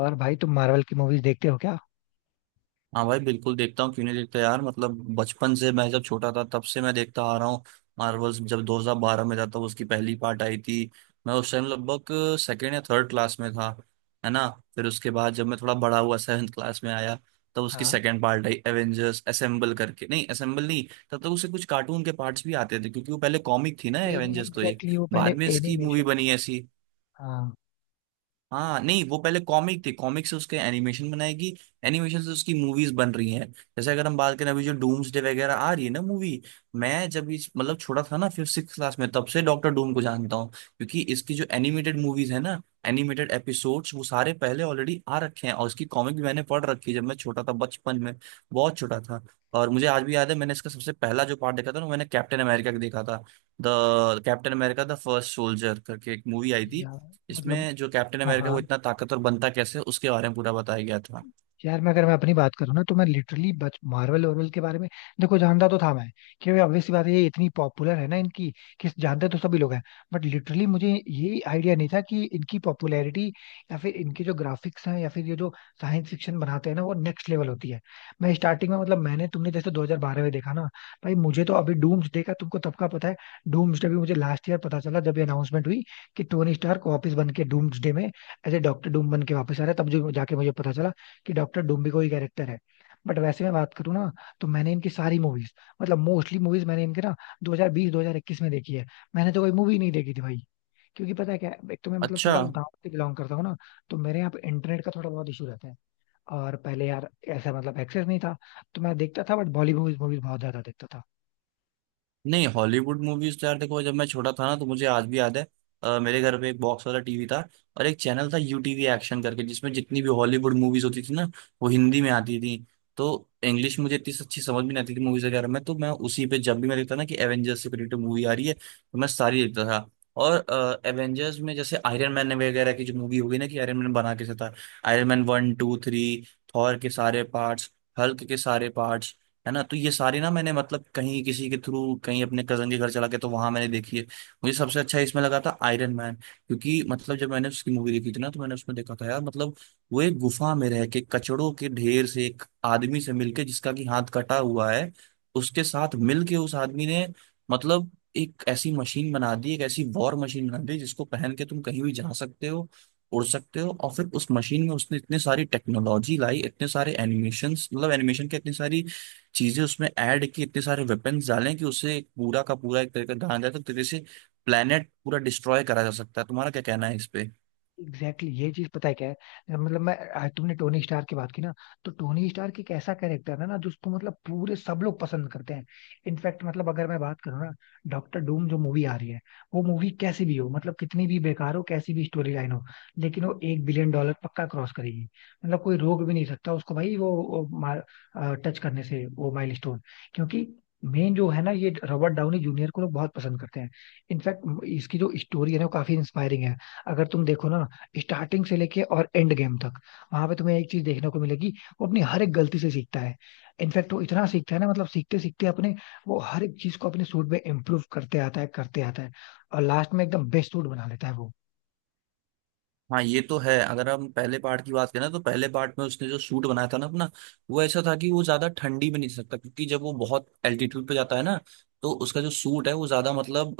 और भाई तुम मार्वल की मूवीज देखते हो क्या? हाँ भाई बिल्कुल देखता हूँ। क्यों नहीं देखता यार। मतलब बचपन से, मैं जब छोटा था तब से मैं देखता आ रहा हूँ। मार्वल्स जब 2012 में था तब उसकी पहली पार्ट आई थी। मैं उस टाइम लगभग सेकेंड या थर्ड क्लास में था, है ना। फिर उसके बाद जब मैं थोड़ा बड़ा हुआ, सेवन्थ क्लास में आया, तब उसकी हाँ। सेकेंड पार्ट आई एवेंजर्स असेंबल करके। नहीं, असेंबल नहीं। तब तक उसे कुछ कार्टून के पार्ट्स भी आते थे क्योंकि वो पहले कॉमिक थी ना एनी एवेंजर्स, तो एक एग्जैक्टली वो पहले बाद में इसकी मूवी एनिमेशन थी। बनी ऐसी। हाँ। हाँ नहीं, वो पहले कॉमिक थी। कॉमिक से उसके एनिमेशन बनाएगी, एनिमेशन से उसकी मूवीज बन रही हैं। जैसे अगर हम बात करें अभी जो डूम्सडे वगैरह आ रही है ना मूवी, मैं जब इस मतलब छोटा था ना फिफ्थ सिक्स क्लास में, तब से डॉक्टर डूम को जानता हूँ, क्योंकि इसकी जो एनिमेटेड मूवीज है ना, एनिमेटेड एपिसोड्स वो सारे पहले ऑलरेडी आ रखे हैं, और इसकी कॉमिक भी मैंने पढ़ रखी है जब मैं छोटा था बचपन में, बहुत छोटा था। और मुझे आज भी याद है, मैंने इसका सबसे पहला जो पार्ट देखा था ना, मैंने कैप्टन अमेरिका का देखा था। The captain America the first soldier करके एक मूवी आई थी। या मतलब इसमें जो कैप्टन हाँ अमेरिका, हाँ। वो इतना ताकतवर बनता कैसे, उसके बारे में पूरा बताया गया था। यार मैं अगर मैं अपनी बात करूँ ना तो मैं लिटरली बच मार्वल वार्वल के बारे में देखो जानता तो था मैं। क्योंकि Obvious सी बात है ये इतनी पॉपुलर है ना इनकी कि जानते तो सभी लोग हैं। बट लिटरली मुझे ये आइडिया नहीं था कि इनकी पॉपुलैरिटी या फिर इनके जो ग्राफिक्स हैं या फिर ये जो साइंस फिक्शन बनाते हैं ना वो नेक्स्ट लेवल होती है। मैं स्टार्टिंग में मतलब मैंने तुमने जैसे 2012 में देखा ना। भाई मुझे तो अभी डूम्सडे का तुमको तब का पता है। डूम्सडे भी मुझे लास्ट ईयर पता चला जब ये अनाउंसमेंट हुई कि टोनी स्टार्क वापस बन के डूम्सडे में एज ए डॉक्टर डूम बन के वापस आ रहा है। तब जो जाके मुझे पता चला कि डॉक्टर डूम्बी को ही कैरेक्टर है। बट वैसे मैं बात करूँ ना तो मैंने इनकी सारी मूवीज मतलब मोस्टली मूवीज मैंने इनके ना 2020 2021 में देखी है। मैंने तो कोई मूवी नहीं देखी थी भाई। क्योंकि पता है क्या है, एक तो मैं मतलब अच्छा। थोड़ा गांव से बिलोंग करता हूँ ना। तो मेरे यहाँ पे इंटरनेट का थोड़ा बहुत इशू रहता है। और पहले यार ऐसा मतलब एक्सेस नहीं था। तो मैं देखता था बट बॉलीवुड मूवीज बहुत ज्यादा देखता था। नहीं, हॉलीवुड मूवीज तो यार देखो, जब मैं छोटा था ना तो मुझे आज भी याद है, मेरे घर पे एक बॉक्स वाला टीवी था, और एक चैनल था यू टीवी एक्शन करके, जिसमें जितनी भी हॉलीवुड मूवीज होती थी ना, वो हिंदी में आती थी। तो इंग्लिश मुझे इतनी अच्छी समझ भी नहीं आती थी मूवीज वगैरह में, तो मैं उसी पे जब भी मैं देखता ना कि एवेंजर्स से रिलेटेड मूवी आ रही है, तो मैं सारी देखता था। और एवेंजर्स में जैसे आयरन मैन वगैरह की जो मूवी हो गई ना, कि आयरन मैन बना कैसे था, Iron Man one two three, Thor के सारे पार्ट्स, हल्क के सारे पार्ट्स, है ना। तो ये सारी ना मैंने मतलब कहीं किसी के थ्रू, कहीं अपने कजन के घर चला के, तो वहां मैंने देखी है। मुझे सबसे अच्छा इसमें लगा था आयरन मैन, क्योंकि मतलब जब मैंने उसकी मूवी देखी थी ना, तो मैंने उसमें देखा था यार, मतलब वो एक गुफा में रह के, कचड़ों के ढेर से, एक आदमी से मिलके जिसका कि हाथ कटा हुआ है, उसके साथ मिलके उस आदमी ने, मतलब एक ऐसी मशीन बना दी, एक ऐसी वॉर मशीन बना दी जिसको पहन के तुम कहीं भी जा सकते हो, उड़ सकते हो। और फिर उस मशीन में उसने इतने सारी टेक्नोलॉजी लाई, इतने सारे एनिमेशन, मतलब एनिमेशन के इतनी सारी चीजें उसमें ऐड की, इतने सारे वेपन्स डालें, कि उससे एक पूरा का पूरा, एक तरीके से ढांचा जाए, तो तरीके से प्लेनेट पूरा डिस्ट्रॉय करा जा सकता है। तुम्हारा क्या कहना है इस पे। एग्जैक्टली exactly, ये चीज पता है क्या है? मतलब मैं आज तुमने टोनी स्टार की बात की ना। तो टोनी स्टार एक ऐसा कैरेक्टर है ना जिसको मतलब पूरे सब लोग पसंद करते हैं। इनफैक्ट मतलब अगर मैं बात करूँ ना, डॉक्टर डूम जो मूवी आ रही है वो मूवी कैसी भी हो मतलब कितनी भी बेकार हो कैसी भी स्टोरी लाइन हो लेकिन वो एक बिलियन डॉलर पक्का क्रॉस करेगी। मतलब कोई रोक भी नहीं सकता उसको भाई, वो टच करने से वो माइलस्टोन। क्योंकि मेन जो है ना ये रॉबर्ट डाउनी जूनियर को लोग बहुत पसंद करते हैं। इनफैक्ट इसकी जो स्टोरी है ना वो काफी इंस्पायरिंग है। अगर तुम देखो ना स्टार्टिंग से लेके और एंड गेम तक वहां पे तुम्हें एक चीज देखने को मिलेगी। वो अपनी हर एक गलती से सीखता है। इनफैक्ट वो इतना सीखता है ना मतलब सीखते सीखते अपने वो हर एक चीज को अपने सूट में इम्प्रूव करते आता है और लास्ट में एकदम बेस्ट सूट बना लेता है वो। हाँ ये तो है। अगर हम पहले पार्ट की बात करें, तो पहले पार्ट में उसने जो सूट बनाया था ना अपना, वो ऐसा था कि वो ज्यादा ठंडी में नहीं सकता, क्योंकि जब वो बहुत एल्टीट्यूड पे जाता है ना, तो उसका जो सूट है वो ज्यादा मतलब,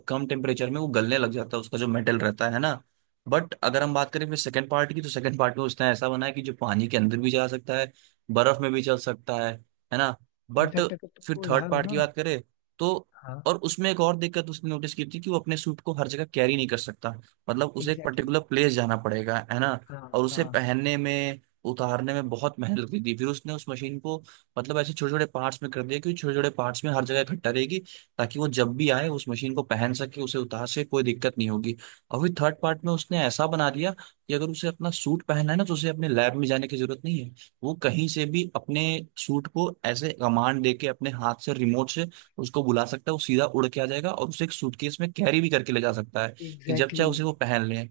कम टेम्परेचर में वो गलने लग जाता है, उसका जो मेटल रहता है ना। बट अगर हम बात करें फिर सेकंड पार्ट की, तो सेकंड पार्ट में उसने ऐसा बनाया कि जो पानी के अंदर भी जा सकता है, बर्फ में भी चल सकता है ना। बट इनफैक्ट अगर फिर तुमको थर्ड याद हो पार्ट की ना। बात करें तो, हाँ। और उसमें एक और दिक्कत उसने नोटिस की थी, कि वो अपने सूट को हर जगह कैरी नहीं कर सकता। मतलब उसे एक एग्जैक्टली पर्टिकुलर exactly, प्लेस जाना पड़ेगा, है ना। हाँ और उसे हाँ। पहनने में उतारने में बहुत मेहनत लगती थी, फिर उसने उस मशीन को मतलब ऐसे छोटे छोटे पार्ट्स में कर दिया, कि छोटे छोटे पार्ट्स में हर जगह इकट्ठा रहेगी, ताकि वो जब भी आए उस मशीन को पहन सके, उसे उतार सके, कोई दिक्कत नहीं होगी। और फिर थर्ड पार्ट में उसने ऐसा बना दिया कि अगर उसे अपना सूट पहनना है ना, तो उसे अपने लैब में जाने की जरूरत नहीं है। वो कहीं से भी अपने सूट को ऐसे कमांड देके अपने हाथ से, रिमोट से उसको बुला सकता है, वो सीधा उड़ के आ जाएगा, और उसे एक सूटकेस में कैरी भी करके ले जा सकता है, कि जब एग्जैक्टली चाहे उसी को exactly, पहन ले।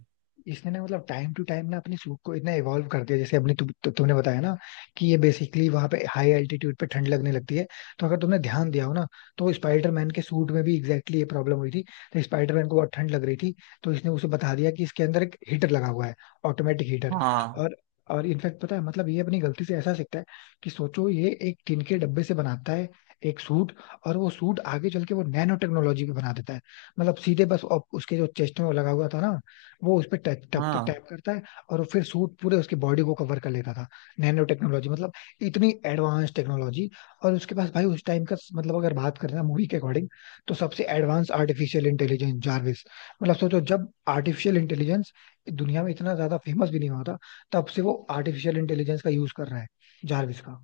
इसने ना मतलब टाइम टू टाइम ना अपने सूट को इतना इवॉल्व कर दिया जैसे अपने तु, तु, तुमने बताया ना कि ये बेसिकली वहां पे हाई एल्टीट्यूड पे ठंड लगने लगती है। तो अगर तुमने ध्यान दिया हो ना तो स्पाइडरमैन के सूट में भी एग्जैक्टली ये प्रॉब्लम हुई थी। तो स्पाइडरमैन को बहुत ठंड लग रही थी। तो इसने उसे बता दिया कि इसके अंदर एक हीटर लगा हुआ है, ऑटोमेटिक हीटर। हाँ। और और इनफैक्ट पता है मतलब ये अपनी गलती से ऐसा सीखता है कि सोचो ये एक टिन के डब्बे से बनाता है एक सूट। और वो सूट आगे चल के वो नैनो टेक्नोलॉजी पे बना देता है। मतलब सीधे बस उसके जो चेस्ट में वो लगा हुआ था ना वो उस पर टैप टैप हाँ टैप करता है और फिर सूट पूरे उसकी बॉडी को कवर कर लेता था। नैनो टेक्नोलॉजी मतलब इतनी एडवांस टेक्नोलॉजी। और उसके पास भाई उस टाइम का मतलब अगर बात करें ना मूवी के अकॉर्डिंग तो सबसे एडवांस आर्टिफिशियल इंटेलिजेंस जार्विस। मतलब सोचो जब आर्टिफिशियल इंटेलिजेंस दुनिया में इतना ज्यादा फेमस भी नहीं हुआ था तब से वो आर्टिफिशियल इंटेलिजेंस का यूज कर रहा है, जार्विस का।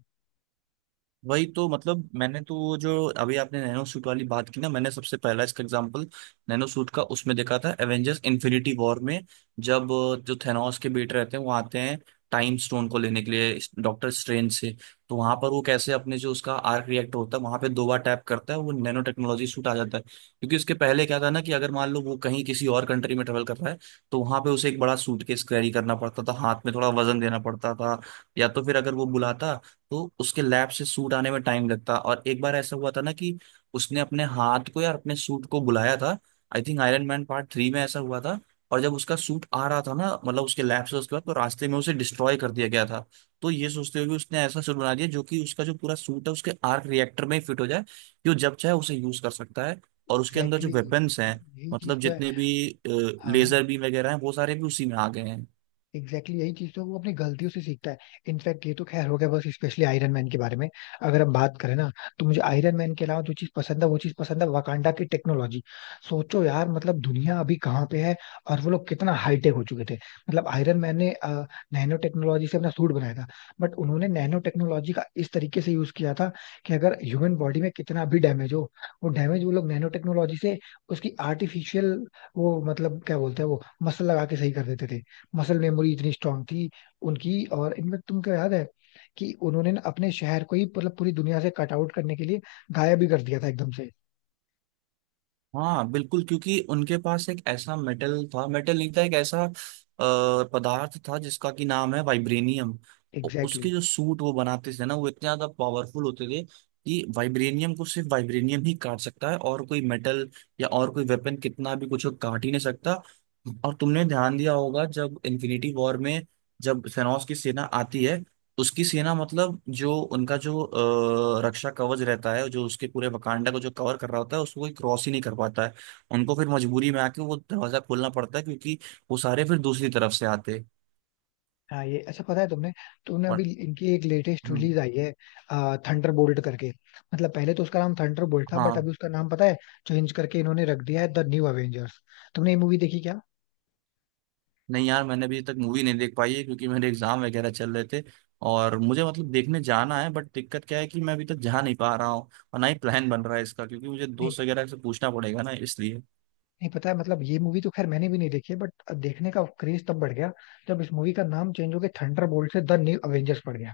वही तो, मतलब मैंने तो वो जो अभी आपने नैनो सूट वाली बात की ना, मैंने सबसे पहला इसका एग्जांपल नैनो सूट का उसमें देखा था एवेंजर्स इन्फिनिटी वॉर में। जब जो थेनोस के बेटे रहते हैं, वो आते हैं टाइम स्टोन को लेने के लिए डॉक्टर स्ट्रेंज से, तो वहां पर वो कैसे अपने जो उसका आर्क रिएक्टर होता है वहां पे दो बार टैप करता है, वो नैनो टेक्नोलॉजी सूट आ जाता है। क्योंकि उसके पहले क्या था ना, कि अगर मान लो वो कहीं किसी और कंट्री में ट्रेवल कर रहा है, तो वहां पे उसे एक बड़ा सूटकेस कैरी करना पड़ता था, हाथ में थोड़ा वजन देना पड़ता था, या तो फिर अगर वो बुलाता, तो उसके लैब से सूट आने में टाइम लगता। और एक बार ऐसा हुआ था ना, कि उसने अपने हाथ को या अपने सूट को बुलाया था, I think Iron Man part three में ऐसा हुआ था। और जब उसका सूट आ रहा था ना मतलब उसके लैब से, उसके बाद तो रास्ते में उसे डिस्ट्रॉय कर दिया गया था। तो ये सोचते हुए कि उसने ऐसा सूट बना दिया जो कि उसका जो पूरा सूट है उसके आर्क रिएक्टर में फिट हो जाए, कि वो जब चाहे उसे यूज कर सकता है। और उसके अंदर जो एग्जैक्टली वेपन्स exactly, हैं, यही यही चीज मतलब तो है। जितने भी हाँ। लेजर बीम वगैरह हैं, वो सारे भी उसी में आ गए हैं। एग्जैक्टली exactly यही चीज तो वो अपनी गलतियों से सीखता है। इनफैक्ट ये तो खैर हो गया बस स्पेशली आयरन मैन के बारे में। अगर हम बात करें ना तो मुझे आयरन मैन के अलावा जो चीज पसंद है वो चीज पसंद है वाकांडा की टेक्नोलॉजी। सोचो यार मतलब दुनिया अभी कहाँ पे है और वो लोग कितना हाईटेक हो चुके थे। मतलब आयरन मैन ने नैनो टेक्नोलॉजी से अपना सूट बनाया था। बट उन्होंने नैनो टेक्नोलॉजी का इस तरीके से यूज किया था कि अगर ह्यूमन बॉडी में कितना भी डैमेज हो वो डैमेज वो लोग नैनो टेक्नोलॉजी से उसकी आर्टिफिशियल वो मतलब क्या बोलते हैं वो मसल लगा के सही कर देते थे। मसल मेमोरी इतनी स्ट्रांग थी उनकी। और इनमें तुमको याद है कि उन्होंने ना अपने शहर को ही मतलब पूरी दुनिया से कट आउट करने के लिए गायब भी कर दिया था एकदम से। हाँ बिल्कुल, क्योंकि उनके पास एक ऐसा मेटल था, मेटल नहीं था, एक ऐसा पदार्थ था जिसका कि नाम है वाइब्रेनियम। Exactly exactly। उसके जो सूट वो बनाते थे ना, वो इतने ज्यादा पावरफुल होते थे कि वाइब्रेनियम को सिर्फ वाइब्रेनियम ही काट सकता है, और कोई मेटल या और कोई वेपन कितना भी कुछ हो, काट ही नहीं सकता। और तुमने ध्यान दिया होगा, जब इन्फिनिटी वॉर में जब थेनोस की सेना आती है, उसकी सेना, मतलब जो उनका जो रक्षा कवच रहता है जो उसके पूरे वकांडा को जो कवर कर रहा होता है, उसको कोई क्रॉस ही नहीं कर पाता है। उनको फिर मजबूरी में आके वो दरवाजा खोलना पड़ता है, क्योंकि वो सारे फिर दूसरी तरफ से आते हैं। हाँ ये अच्छा पता है तुमने, तुमने अभी पर इनकी एक लेटेस्ट हम्म, रिलीज आई है थंडर बोल्ट करके। मतलब पहले तो उसका नाम थंडर बोल्ट था बट हाँ। अभी उसका नाम पता है चेंज करके इन्होंने रख दिया है द न्यू अवेंजर्स। तुमने ये मूवी देखी? नहीं यार, मैंने अभी तक मूवी नहीं देख पाई है क्योंकि मेरे एग्जाम वगैरह चल रहे थे। और मुझे मतलब देखने जाना है, बट दिक्कत क्या है कि मैं अभी तक जा नहीं पा रहा हूँ, और ना ही प्लान बन रहा है इसका, क्योंकि मुझे क्या? दोस्त वगैरह से पूछना पड़ेगा ना, इसलिए। नहीं, पता है मतलब ये मूवी तो खैर मैंने भी नहीं देखी है बट देखने का क्रेज तब बढ़ गया जब इस मूवी का नाम चेंज हो गया थंडरबोल्ट से द न्यू अवेंजर्स पड़ गया।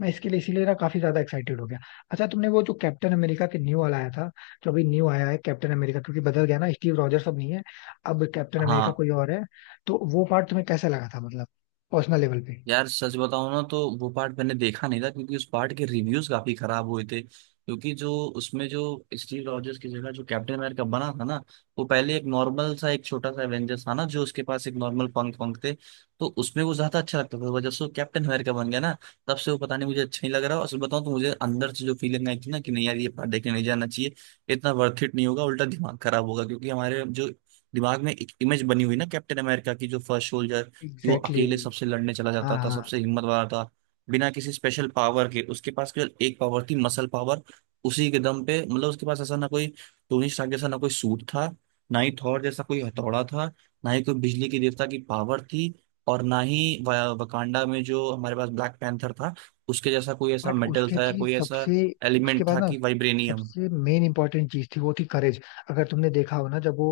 मैं इसके लिए इसीलिए ना काफी ज्यादा एक्साइटेड हो गया। अच्छा तुमने वो जो कैप्टन अमेरिका के न्यू वाला आया था जो अभी न्यू आया है कैप्टन अमेरिका क्योंकि बदल गया ना स्टीव रॉजर्स अब नहीं है। अब कैप्टन अमेरिका हाँ। कोई और है। तो वो पार्ट तुम्हें कैसा लगा था मतलब पर्सनल लेवल पे? यार सच बताऊं ना, तो वो पार्ट मैंने देखा नहीं था क्योंकि उस पार्ट के रिव्यूज काफी खराब हुए थे। क्योंकि जो उसमें जो स्टीव रॉजर्स की जगह जो कैप्टन अमेरिका बना था ना, वो पहले एक नॉर्मल सा एक छोटा सा एवेंजर्स था ना, जो उसके पास एक नॉर्मल पंख पंख थे। तो उसमें वो ज्यादा अच्छा लगता था। वो जब से वो कैप्टन अमेरिका बन गया ना, तब से वो पता नहीं मुझे अच्छा नहीं लग रहा। और सच बताऊं तो मुझे अंदर से जो फीलिंग आई थी ना, कि नहीं यार ये पार्ट देखने नहीं जाना चाहिए, इतना वर्थ इट नहीं होगा, उल्टा दिमाग खराब होगा। क्योंकि हमारे जो दिमाग में एक इमेज बनी हुई ना कैप्टन अमेरिका की, जो फर्स्ट सोल्जर, कि वो एग्जैक्टली अकेले exactly। सबसे लड़ने चला हाँ जाता था, हाँ। सबसे हिम्मत वाला था। बिना किसी स्पेशल पावर के, उसके पास केवल एक पावर थी, मसल पावर। उसी के दम पे मतलब, उसके पास ऐसा ना कोई टोनी स्टार्क जैसा ना कोई सूट था, ना ही थॉर जैसा कोई हथौड़ा था, ना ही कोई बिजली के देवता की पावर थी, और ना ही वकांडा में जो हमारे पास ब्लैक पैंथर था उसके जैसा कोई ऐसा बट मेटल उसके था, या चीज कोई ऐसा सबसे उसके एलिमेंट बाद था, ना कि वाइब्रेनियम। सबसे मेन इंपॉर्टेंट चीज थी वो थी करेज। अगर तुमने देखा हो ना जब वो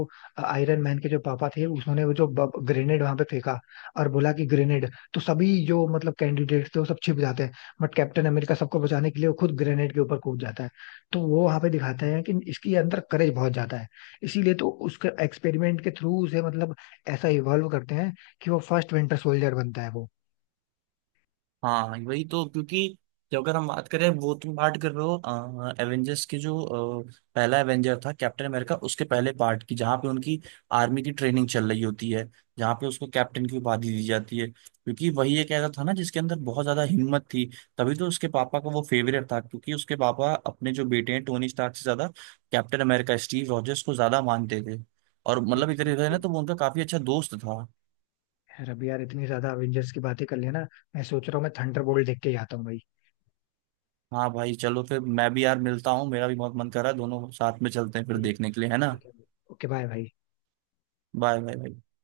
आयरन मैन के जो पापा थे उन्होंने वो जो ग्रेनेड वहां पे फेंका और बोला कि ग्रेनेड तो सभी जो मतलब कैंडिडेट्स थे वो सब छिप जाते हैं बट कैप्टन अमेरिका सबको बचाने के लिए वो खुद ग्रेनेड के ऊपर कूद जाता है। तो वो वहां पे दिखाते हैं कि इसके अंदर करेज बहुत ज्यादा है। इसीलिए तो उसके एक्सपेरिमेंट के थ्रू उसे मतलब ऐसा इवॉल्व करते हैं कि वो फर्स्ट विंटर सोल्जर बनता है वो। हाँ वही तो, क्योंकि जो अगर हम बात करें, वो तुम बात कर रहे हो एवेंजर्स के जो पहला एवेंजर था कैप्टन अमेरिका, उसके पहले पार्ट की, जहाँ पे उनकी आर्मी की ट्रेनिंग चल रही होती है, जहाँ पे उसको कैप्टन की उपाधि दी जाती है क्योंकि वही एक ऐसा था ना जिसके अंदर बहुत ज्यादा हिम्मत थी। तभी तो उसके पापा का वो फेवरेट था, क्योंकि उसके पापा अपने जो बेटे हैं टोनी स्टार्क से ज्यादा कैप्टन अमेरिका स्टीव रॉजर्स को ज्यादा मानते थे, और मतलब एक तरीके से ना एग्जैक्टली। तो वो उनका काफी अच्छा दोस्त था। यार अभी यार इतनी ज्यादा अवेंजर्स की बातें कर लेना मैं सोच रहा हूँ मैं थंडरबोल्ट देख के ही आता हूँ भाई। हाँ भाई चलो, फिर मैं भी यार मिलता हूँ, मेरा भी बहुत मन कर रहा है, दोनों साथ में चलते हैं फिर ठीक है। देखने के लिए, है ना। ठीक है भाई, ओके बाय भाई। बाय बाय भाई।